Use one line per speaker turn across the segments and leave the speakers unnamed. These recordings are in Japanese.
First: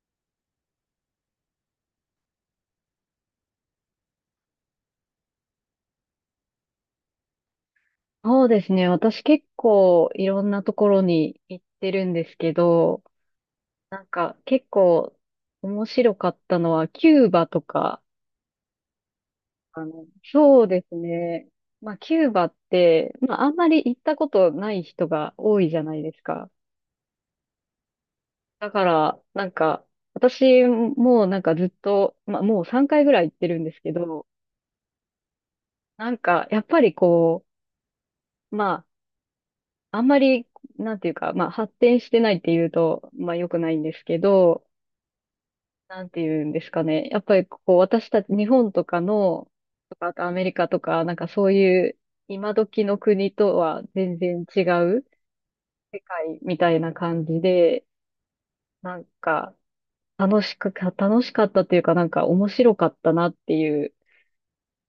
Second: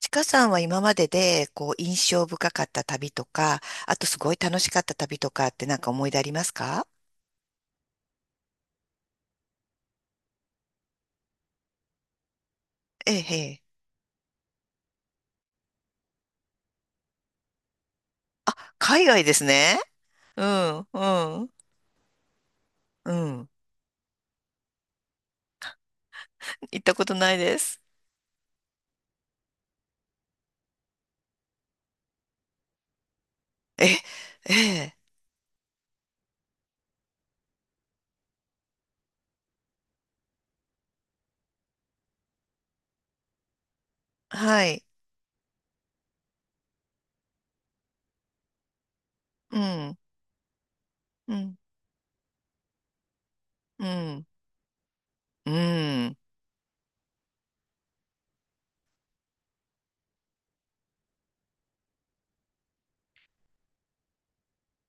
ちかさんは今までで、印象深かった旅とか、あとすごい楽しかった旅とかって思い出ありますか？
そうですね。私結構いろんなところに行ってるんですけど、
ええ、ええ。
なんか結構面白かったのはキューバとか、
海外ですね。
あの、
う
そう
ん、
です
う
ね。
ん、
まあキューバっ
う
て、まあ
ん。
あんまり行ったことない人が多いじゃないですか。
行ったことないです。
だからなんか私もなんかずっと、まあもう3回ぐらい行ってるんです
え、
けど、
ええ、
なんかやっぱりこう、まああんまりなんていうか、まあ発展してないっていうと、まあ良くないんですけ
は
ど、
い。
なんていうんですかね。やっぱりこう、私たち、日本とかの、
う
と
ん、
か、あとアメリカとか、なんか
う
そう
ん、
いう、今時の国とは
う
全
ん、
然違う
う
世
ん。
界みたいな感じで、なんか、楽しかったっていうか、なんか面白かったなっていう。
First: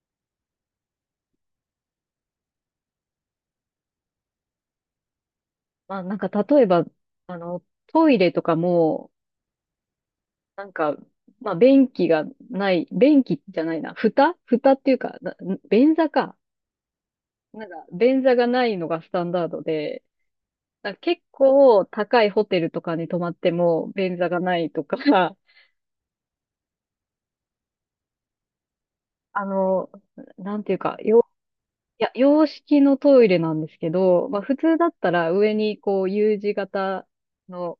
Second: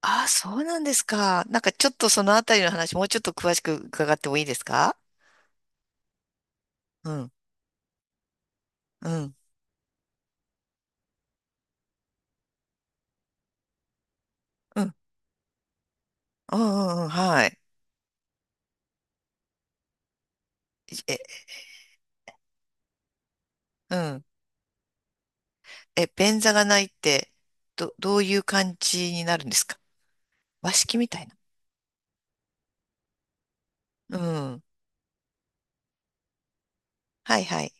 ああ、そうなんですか。なんかちょっとそのあたりの話、もうちょっと詳しく伺ってもいいですか？
まあなんか例えば、
うん、
トイレとか
う
も、
ん、うん、
なんか、まあ便器がない、便器じゃないな、蓋蓋っ
う
て
ん、
いうか、便座か。
うん、うんはい。
なんか、便座がないのがスタンダードで、だから
え、
結構高いホテルとかに泊まっても
う
便
ん。
座がないとか、
え、便座がないって、どういう感じになる
あ
んですか？
の、なんて
和
いうか、
式みたいな。
いや、洋式のトイレなんですけ
う
ど、まあ普
ん。
通だったら上にこう U 字型
はいはい。
の、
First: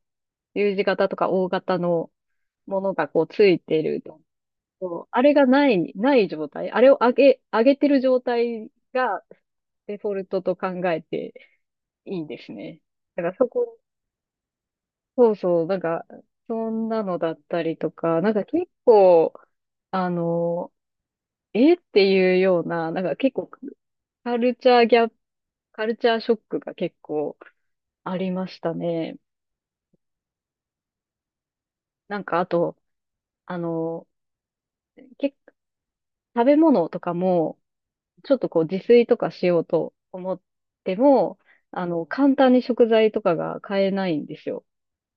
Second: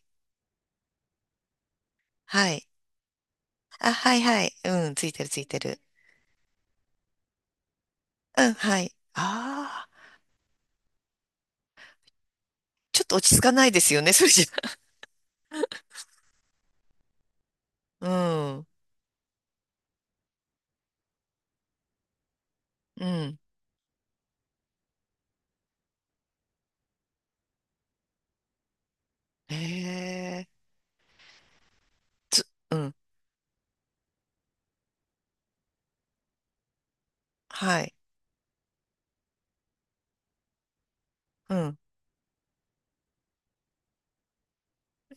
U 字型とか O 型の
はい。
ものがこうついて
あ、
る
は
と。
いはい。うん、
そ
つ
う
い
あ
てる
れ
つ
が
いて
な
る。
い、ない状態。あれを上げ、上げてる状
うん、
態
はい。
が
ああ、
デフォルトと考えていいんですね。
ちょっと
だ
落
か
ち
ら
着
そ
かない
こ
ですよね、それじゃ。
そうそう、なんか、そんなのだったりと
う
か、なんか
ん、
結構、あの、えっていうような、なん
う
か結
ん。
構カルチャーギャップ、カルチャーショックが結構ありましたね。
へえ、
なんかあ
う
と、
ん、
あの、結食べ物とかも、
はい。
ちょっとこう自炊とかしようと思っても、
うん。
簡単に食材とかが買えないんですよ。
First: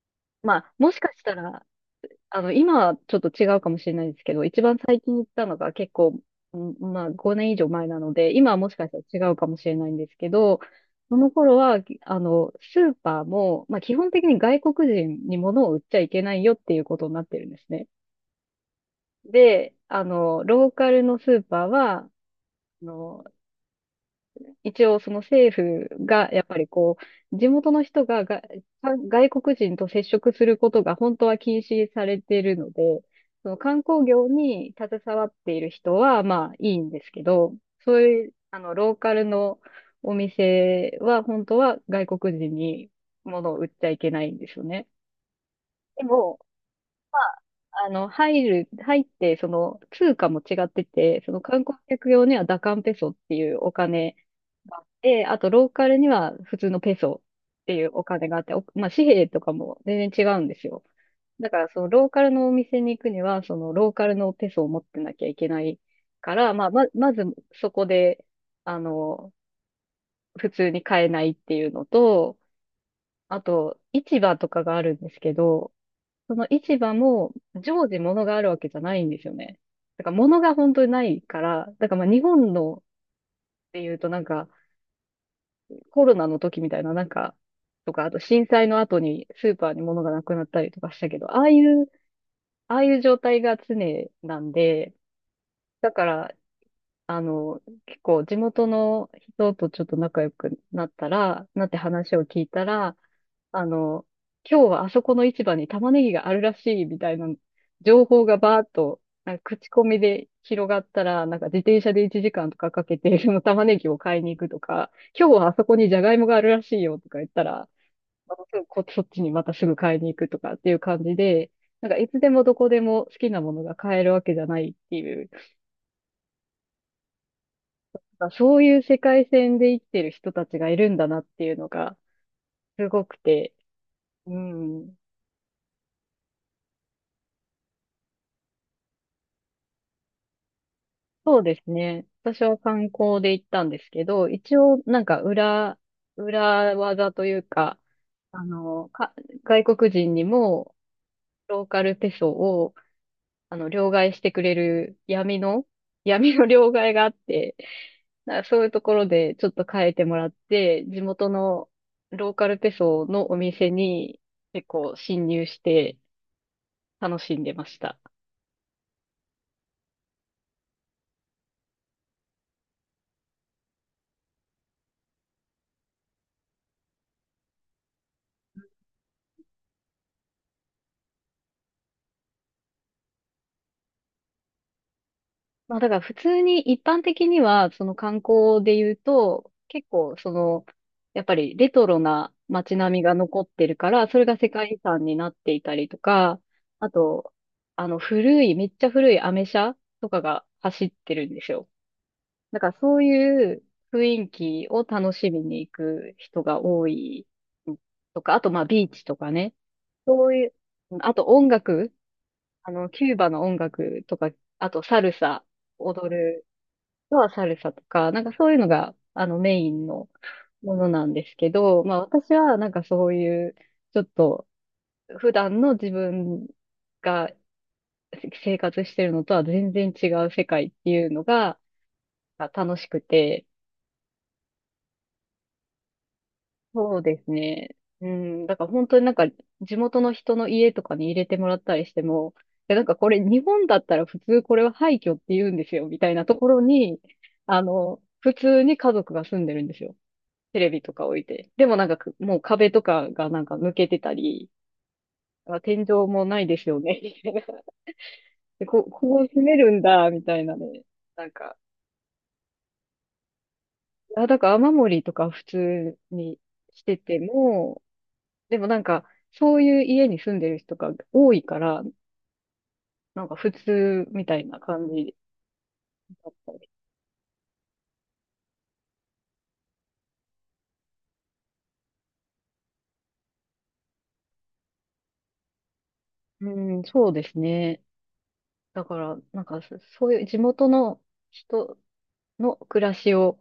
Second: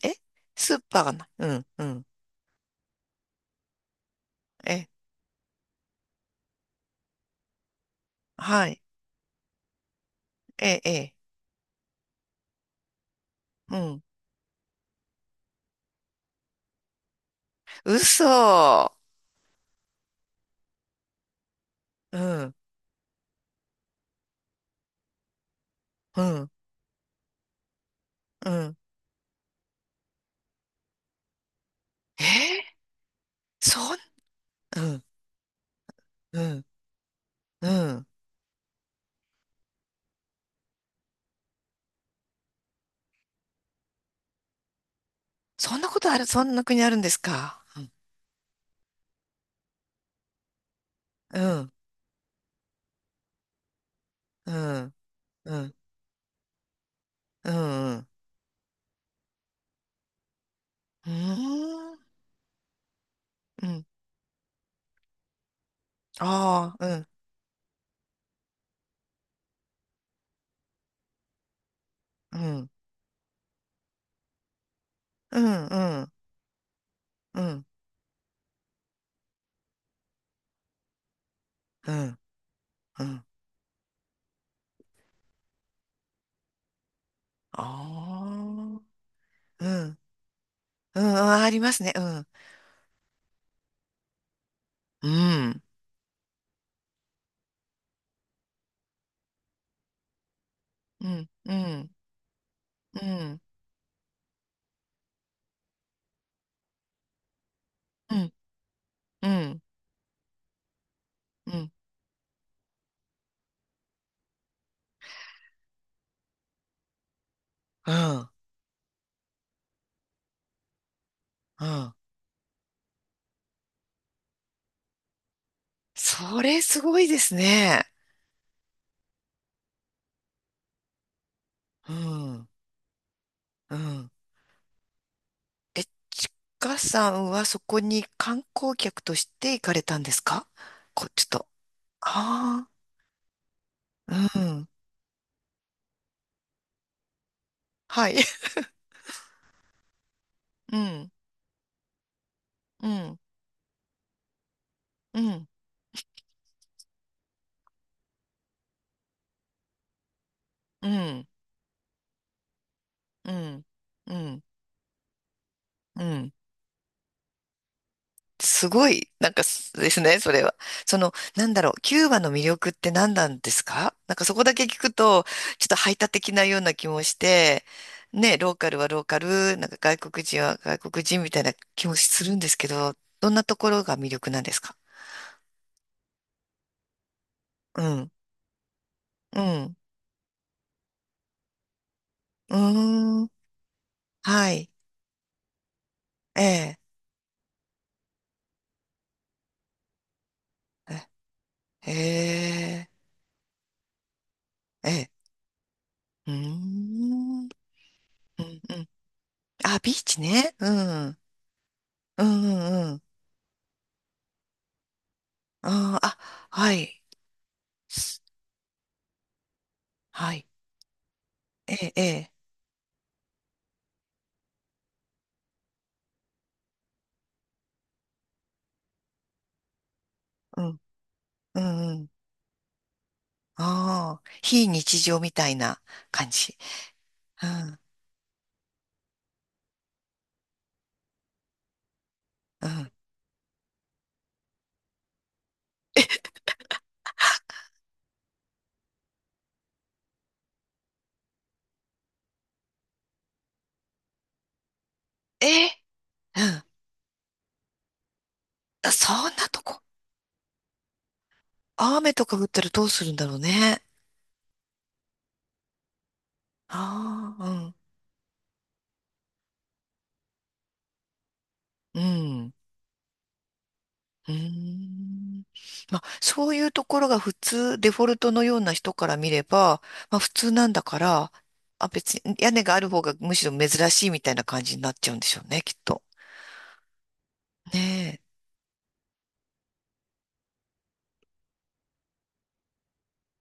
え、
まあ、
スー
も
パ
し
ー
か
が
し
ない。
た
う
ら、
ん、うん。
今はちょっと違うかもしれないですけど、一番
え、
最近行ったのが結構、うんまあ5年以上前なので、今は
は
もし
い。
かしたら違うかもしれないんですけど、
え、え、
その頃は、スーパーも、
う
まあ基
ん。
本的に外国人に物を売っちゃいけないよっていうことになってるんですね。
嘘。
で、ローカルのスーパーは、あ
うん、
の、一応その政府
う
がやっ
ん、
ぱりこう、地元の人が
うん。
外国人と接触することが本当は禁止され
えー、
ているので、その観
そん、
光業に
う
携
ん、
わっている人は
う
まあ
ん、
いいんですけど、
う
そう
ん。
いう、ローカルのお店は本当は外国人に物を売っちゃいけないんですよね。
そんなこ
で
とある、
も、
そんな国あるんですか。う
入って、その、通貨も違ってて、その観
ん、
光客用にはダカンペソっていうお金、
うん、
があって、あと
うん、う
ロー
ん、
カルには普通のペソ
うん。
っていうお
う
金があって、まあ、紙幣とかも全然違うんですよ。
ー
だからその
ん、
ローカルのお店に行くには、そ
う
の
ん。
ローカルのペソを持ってなきゃいけないから、まあ、
ああ、うん、
まずそこで、あの、普通に買えないっていうの
う
と、
ん、
あと、市場とかがあるんですけ
うん、
ど、
うん、
その市場も
うん、
常時物があるわけじゃないんですよね。だから物が本当にないから、だ
う
からまあ
ん、
日本のっ
うん。
ていうとなんか、コロナの時みたいな、なんか、とか、あと
あ
震災の
あ、
後にスー
う
パーに
ん、
物がなくなったりとかし
う
たけど、
ん、ありますね。うん、
ああいう状態が常なんで、
うん、
だから、あの、結構地元の人とちょっと仲良くなっ
う
た
ん、
ら、
う
なって
ん、
話を聞いたら、
うん、
あの、今日はあそこの市場に玉ねぎがあるらしいみたいな情
う
報
ん、
がバーっと、
うん、
なん
う
か
ん、
口コミで広がったら、なんか
う
自
ん、
転車で1時間とかかけて、その玉ねぎを買いに行くとか、今日はあそこにジャガイモがあるらしいよとか言ったら、またすぐこ、そっちにまたすぐ買いに行くとかっていう感じで、
う
なん
ん。
かいつでもどこでも好きなものが買えるわけじゃないっていう
それすごいですね。
そういう世界線で生きてる人たちがいるんだなっていうの
う
が
ん、
すごくて、
うん。
うん。
え、ちかさんはそこに観光客として行かれたんですか？こ、ちょっ
そう
と。
ですね。私は
あ
観光で行ったんですけ
あ、
ど、
う
一
ん。
応なんか裏技というか、
はい。
あの、か、外国人にも
うん、
ローカルペソを、
うん、
両替してくれる
うん、
闇の両替があって、なんかそういうところでちょっと変えてもらって、
う
地
ん、
元のローカルペソ
う
のお
ん、
店
う
に
ん、
結構侵入して、
うん。
楽しんでました。
すごい、なんかすですね、それは。その、なんだろう、キューバの魅力って何なんですか？なんかそこだけ聞くと、ちょっと排他的なような気もして、ね、ローカルはローカル、なんか外国人は外国人みたいな気もするんですけど、どんなところが魅力なんですか？
まあだから普通に一般的には、
う
その
ん、
観光で言う
う
と、
ん、
結構その、やっぱりレトロな
う
街並みが
ーん、
残ってるから、それが世
はい、
界遺産になっていたりとか、
ええ、
あと、あの古い、めっちゃ古いアメ車とかが走っ
え
てるんですよ。
え、
だから
ええ。
そういう雰囲気を
え、
楽しみに行く
うー
人が多い
ん。うん
とか、あ
う
とまあビ
ん。
ーチとかね、
あ、ビーチ
そういう、
ね。う
あ
ん。
と音楽
うんうんうん。
キューバの音楽とか、あとサルサ、
あー、
踊
あ、
る
はい。
人はサルサとか、な
す
んかそういうのが、メインの
はい。
ものなんですけ
え
ど、
え、
まあ
え
私
え。
はなんかそういう、ちょっと普段の自分が生活してるのとは全然違う世
う
界っ
ん。
ていうのが
うんうん。
楽しくて、
ああ、非日常みたいな感じ。
そうです
う
ね。
ん。
うん。だから本当になんか地元の人の家とかに入れてもらったりしても、
う
いやなん
ん。
かこれ日本だったら普通これは廃墟って言うんですよ、みたいなところに、普通に家族が住んでるんですよ。テレビとか置いて。でもなんかもう壁とかがなんか抜けてたり、
え
あ天
え、
井もな
う
いで
ん。
すよね、みたいな。で、
あ、そ
こう
ん
住
な
め
と
る
こ。
んだ、みたいなね。なんか、
雨とか降ったらどうするんだろうね。
だから雨漏りとか普通にしてて
ああ、うん。
も、でもなんか、そういう家に住んでる人が多いから、
うん。
なんか普通み
へ
たいな感じ
ん。まあ、
だっ
そ
た
うい
り。
うところが普通、デフォルトのような人から見れば、まあ普通なんだから、あ、別に屋根がある方がむしろ珍しいみたいな感じになっちゃうんでしょうね、きっと。
うん、そうですね。
ね
だから、なんかそういう地元の人の暮らしを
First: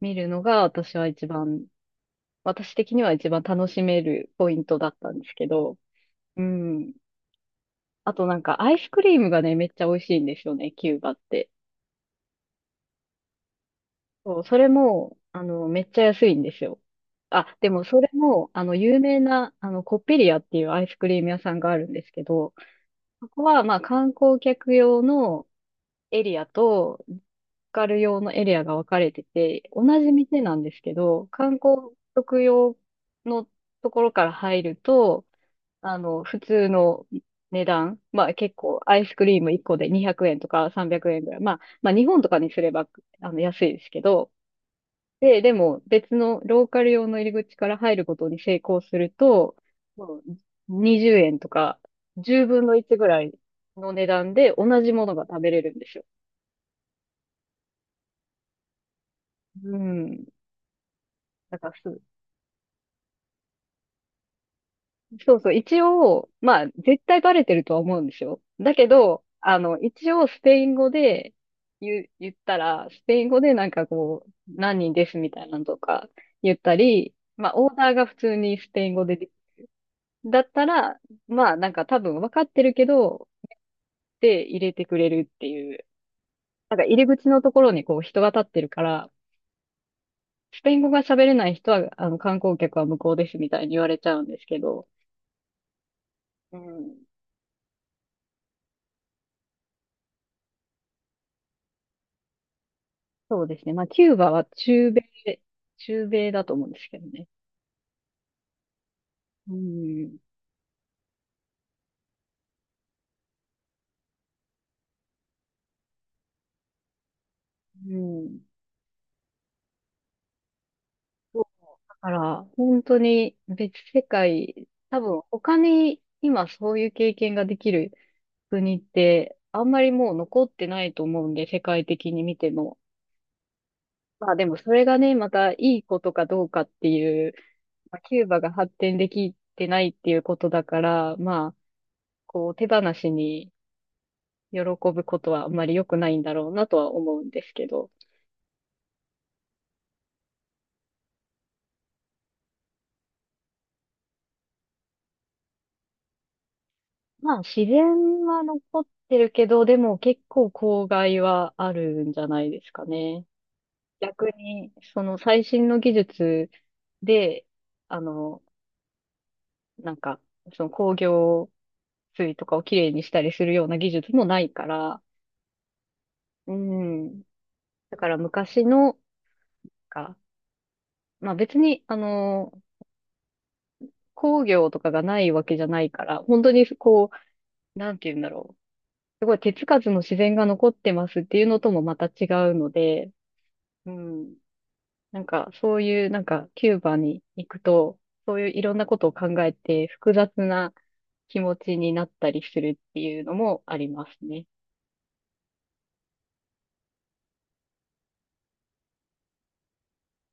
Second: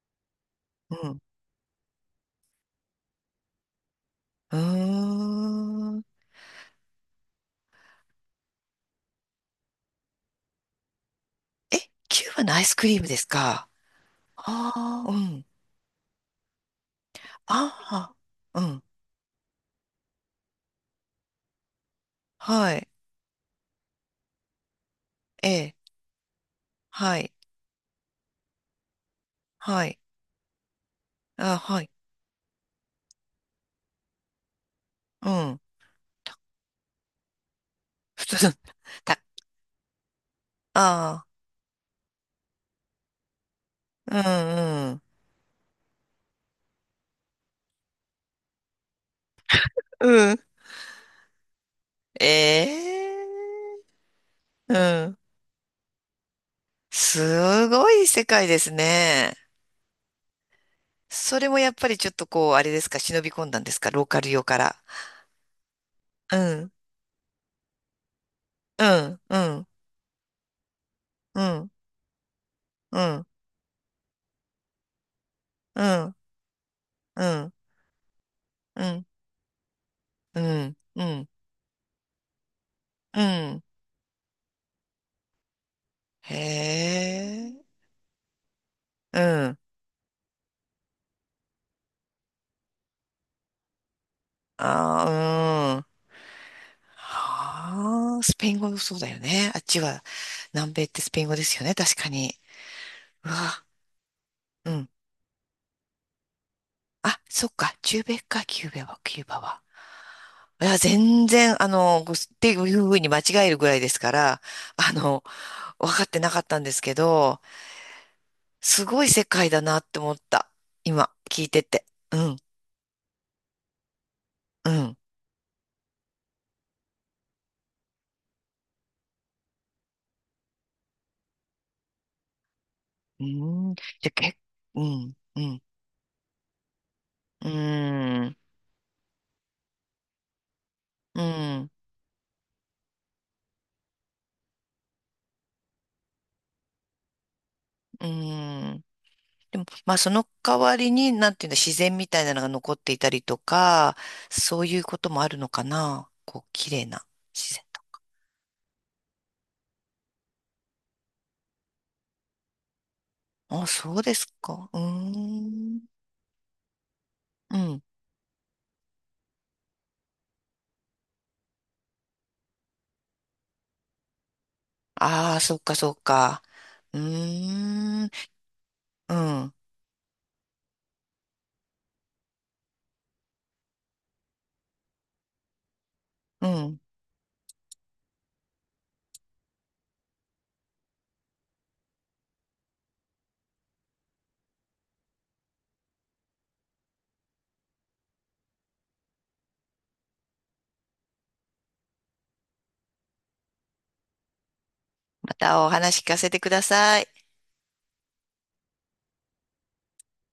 見るのが
え。
私
う
は
ん。
私的には一番楽しめるポ
う
イントだったんですけど、
ーん。
うん。あとなんかアイスクリームがね、めっちゃ美味しいんですよね、キューバって。
え、キューバのアイスクリームですか？
そう、それ
ああー、う
も、
ん。
めっちゃ安いんですよ。あ、でもそれ
あ
も、
あ、うん。
有名な、コッペリアっていうアイスクリーム屋さんがあるんですけど、
はい。
そこは、まあ、観光客用の
ええ。
エリアと、ロ
は
ー
い。
カル用のエリアが分かれてて、同
はい。
じ店なんですけど、観
あ、
光
はい。
客用のところから入ると、
うん。
普通の値段、
普
まあ、
通だ
結構、アイス
た。
クリーム1個で200円とか300
あ
円ぐらい、まあ、まあ、日本とかにすれば、安いですけ
あ、
ど、
うん、うん。
でも別のローカル用の入り口から入ることに成功すると、も
うん。
う20円とか
え
10分の1ぐらい
え、
の値段で
う
同じもの
ん。
が食べれるんですよ。
すごい世界ですね。
うん。
それも
だか
やっ
ら
ぱり
す
ちょっとこう、あれですか、忍び込んだんですか、ローカル用から。
そうそう、一応、
う
まあ
ん、
絶対バレてるとは思うんですよ。だ
う
け
ん、
ど、
うん、
一応スペイン語で
うん、
言ったら、
う
スペイ
ん、
ン語でなんかこう、何人ですみたいなのと
う
か
ん、
言ったり、
う
ま
ん、
あオーダーが普通にス
うん、
ペ
う
イン語
ん、
で
う
だったら、
ん、
まあなんか多分分かってるけ
う
ど、
ん。
で入れてくれるっていう。
へ
なんか入り口のとこ
え、
ろにこう人が立ってるから、
うん、
スペイン語が喋れない人は、あの観光客は無効ですみたいに言われちゃうんですけど、
あー、うん。
うん、
はあ、スペイン語そうだよね。あっちは、南米ってスペイン語ですよね、確かに。う
そうで
わ、
すね。まあキューバは
うん。
中米だと思うんですけど
あ、
ね。
そっか、中米か、キューバは、キューバ
う
は。
ん、
いや、全然、ごっていうふうに間違えるぐらいですから、あの、分かってなかったんですけど、
うん。
すごい世界だなって思った。今、
そ
聞
う、
いてて。
だか
うん、
ら本当に別世界、
うん、
多分他に今そういう経験ができる国って、あんまりもう残ってないと思うんで、世界的に見ても。
うん。じゃ、
まあ
け、
でもそ
う
れがね、
ん、
ま
う
たい
ん、
いことかどうかっていう、
う
まあ、キュー
ん、
バが発展できてないっていうことだから、
う
まあ、
ん、
こう手放しに喜ぶことはあんまり良くないんだろうなとは思うんですけど。
うん。でも、まあ、その代わりに、なんていうの、自然みたいなのが残っていたりとか、そういうこともあるのかな。こう、綺麗な
まあ
自然
自
と。
然は残ってるけど、でも結構公害はあるんじゃないですかね。
あ、そうです
逆
か。
に、
うー
その最新の
ん、
技術で、
うん。
あの、なんか、その工業水とかをきれいにしたりするような技術もないから、
ああ、そっかそっか。
う
う
ん。
ー
だか
ん、
ら昔の、
うん、
か、まあ別に、工業とかがないわけじゃないから、本
う
当に
ん。
こう、なんて言うんだろう。すごい手つかずの自然が残ってますっていうのともまた違うので、うん。なんかそういう、なんかキューバに行くと、そういういろんなことを考えて複雑な気持ちになったりするっていうのもありますね。
またお話聞かせてください。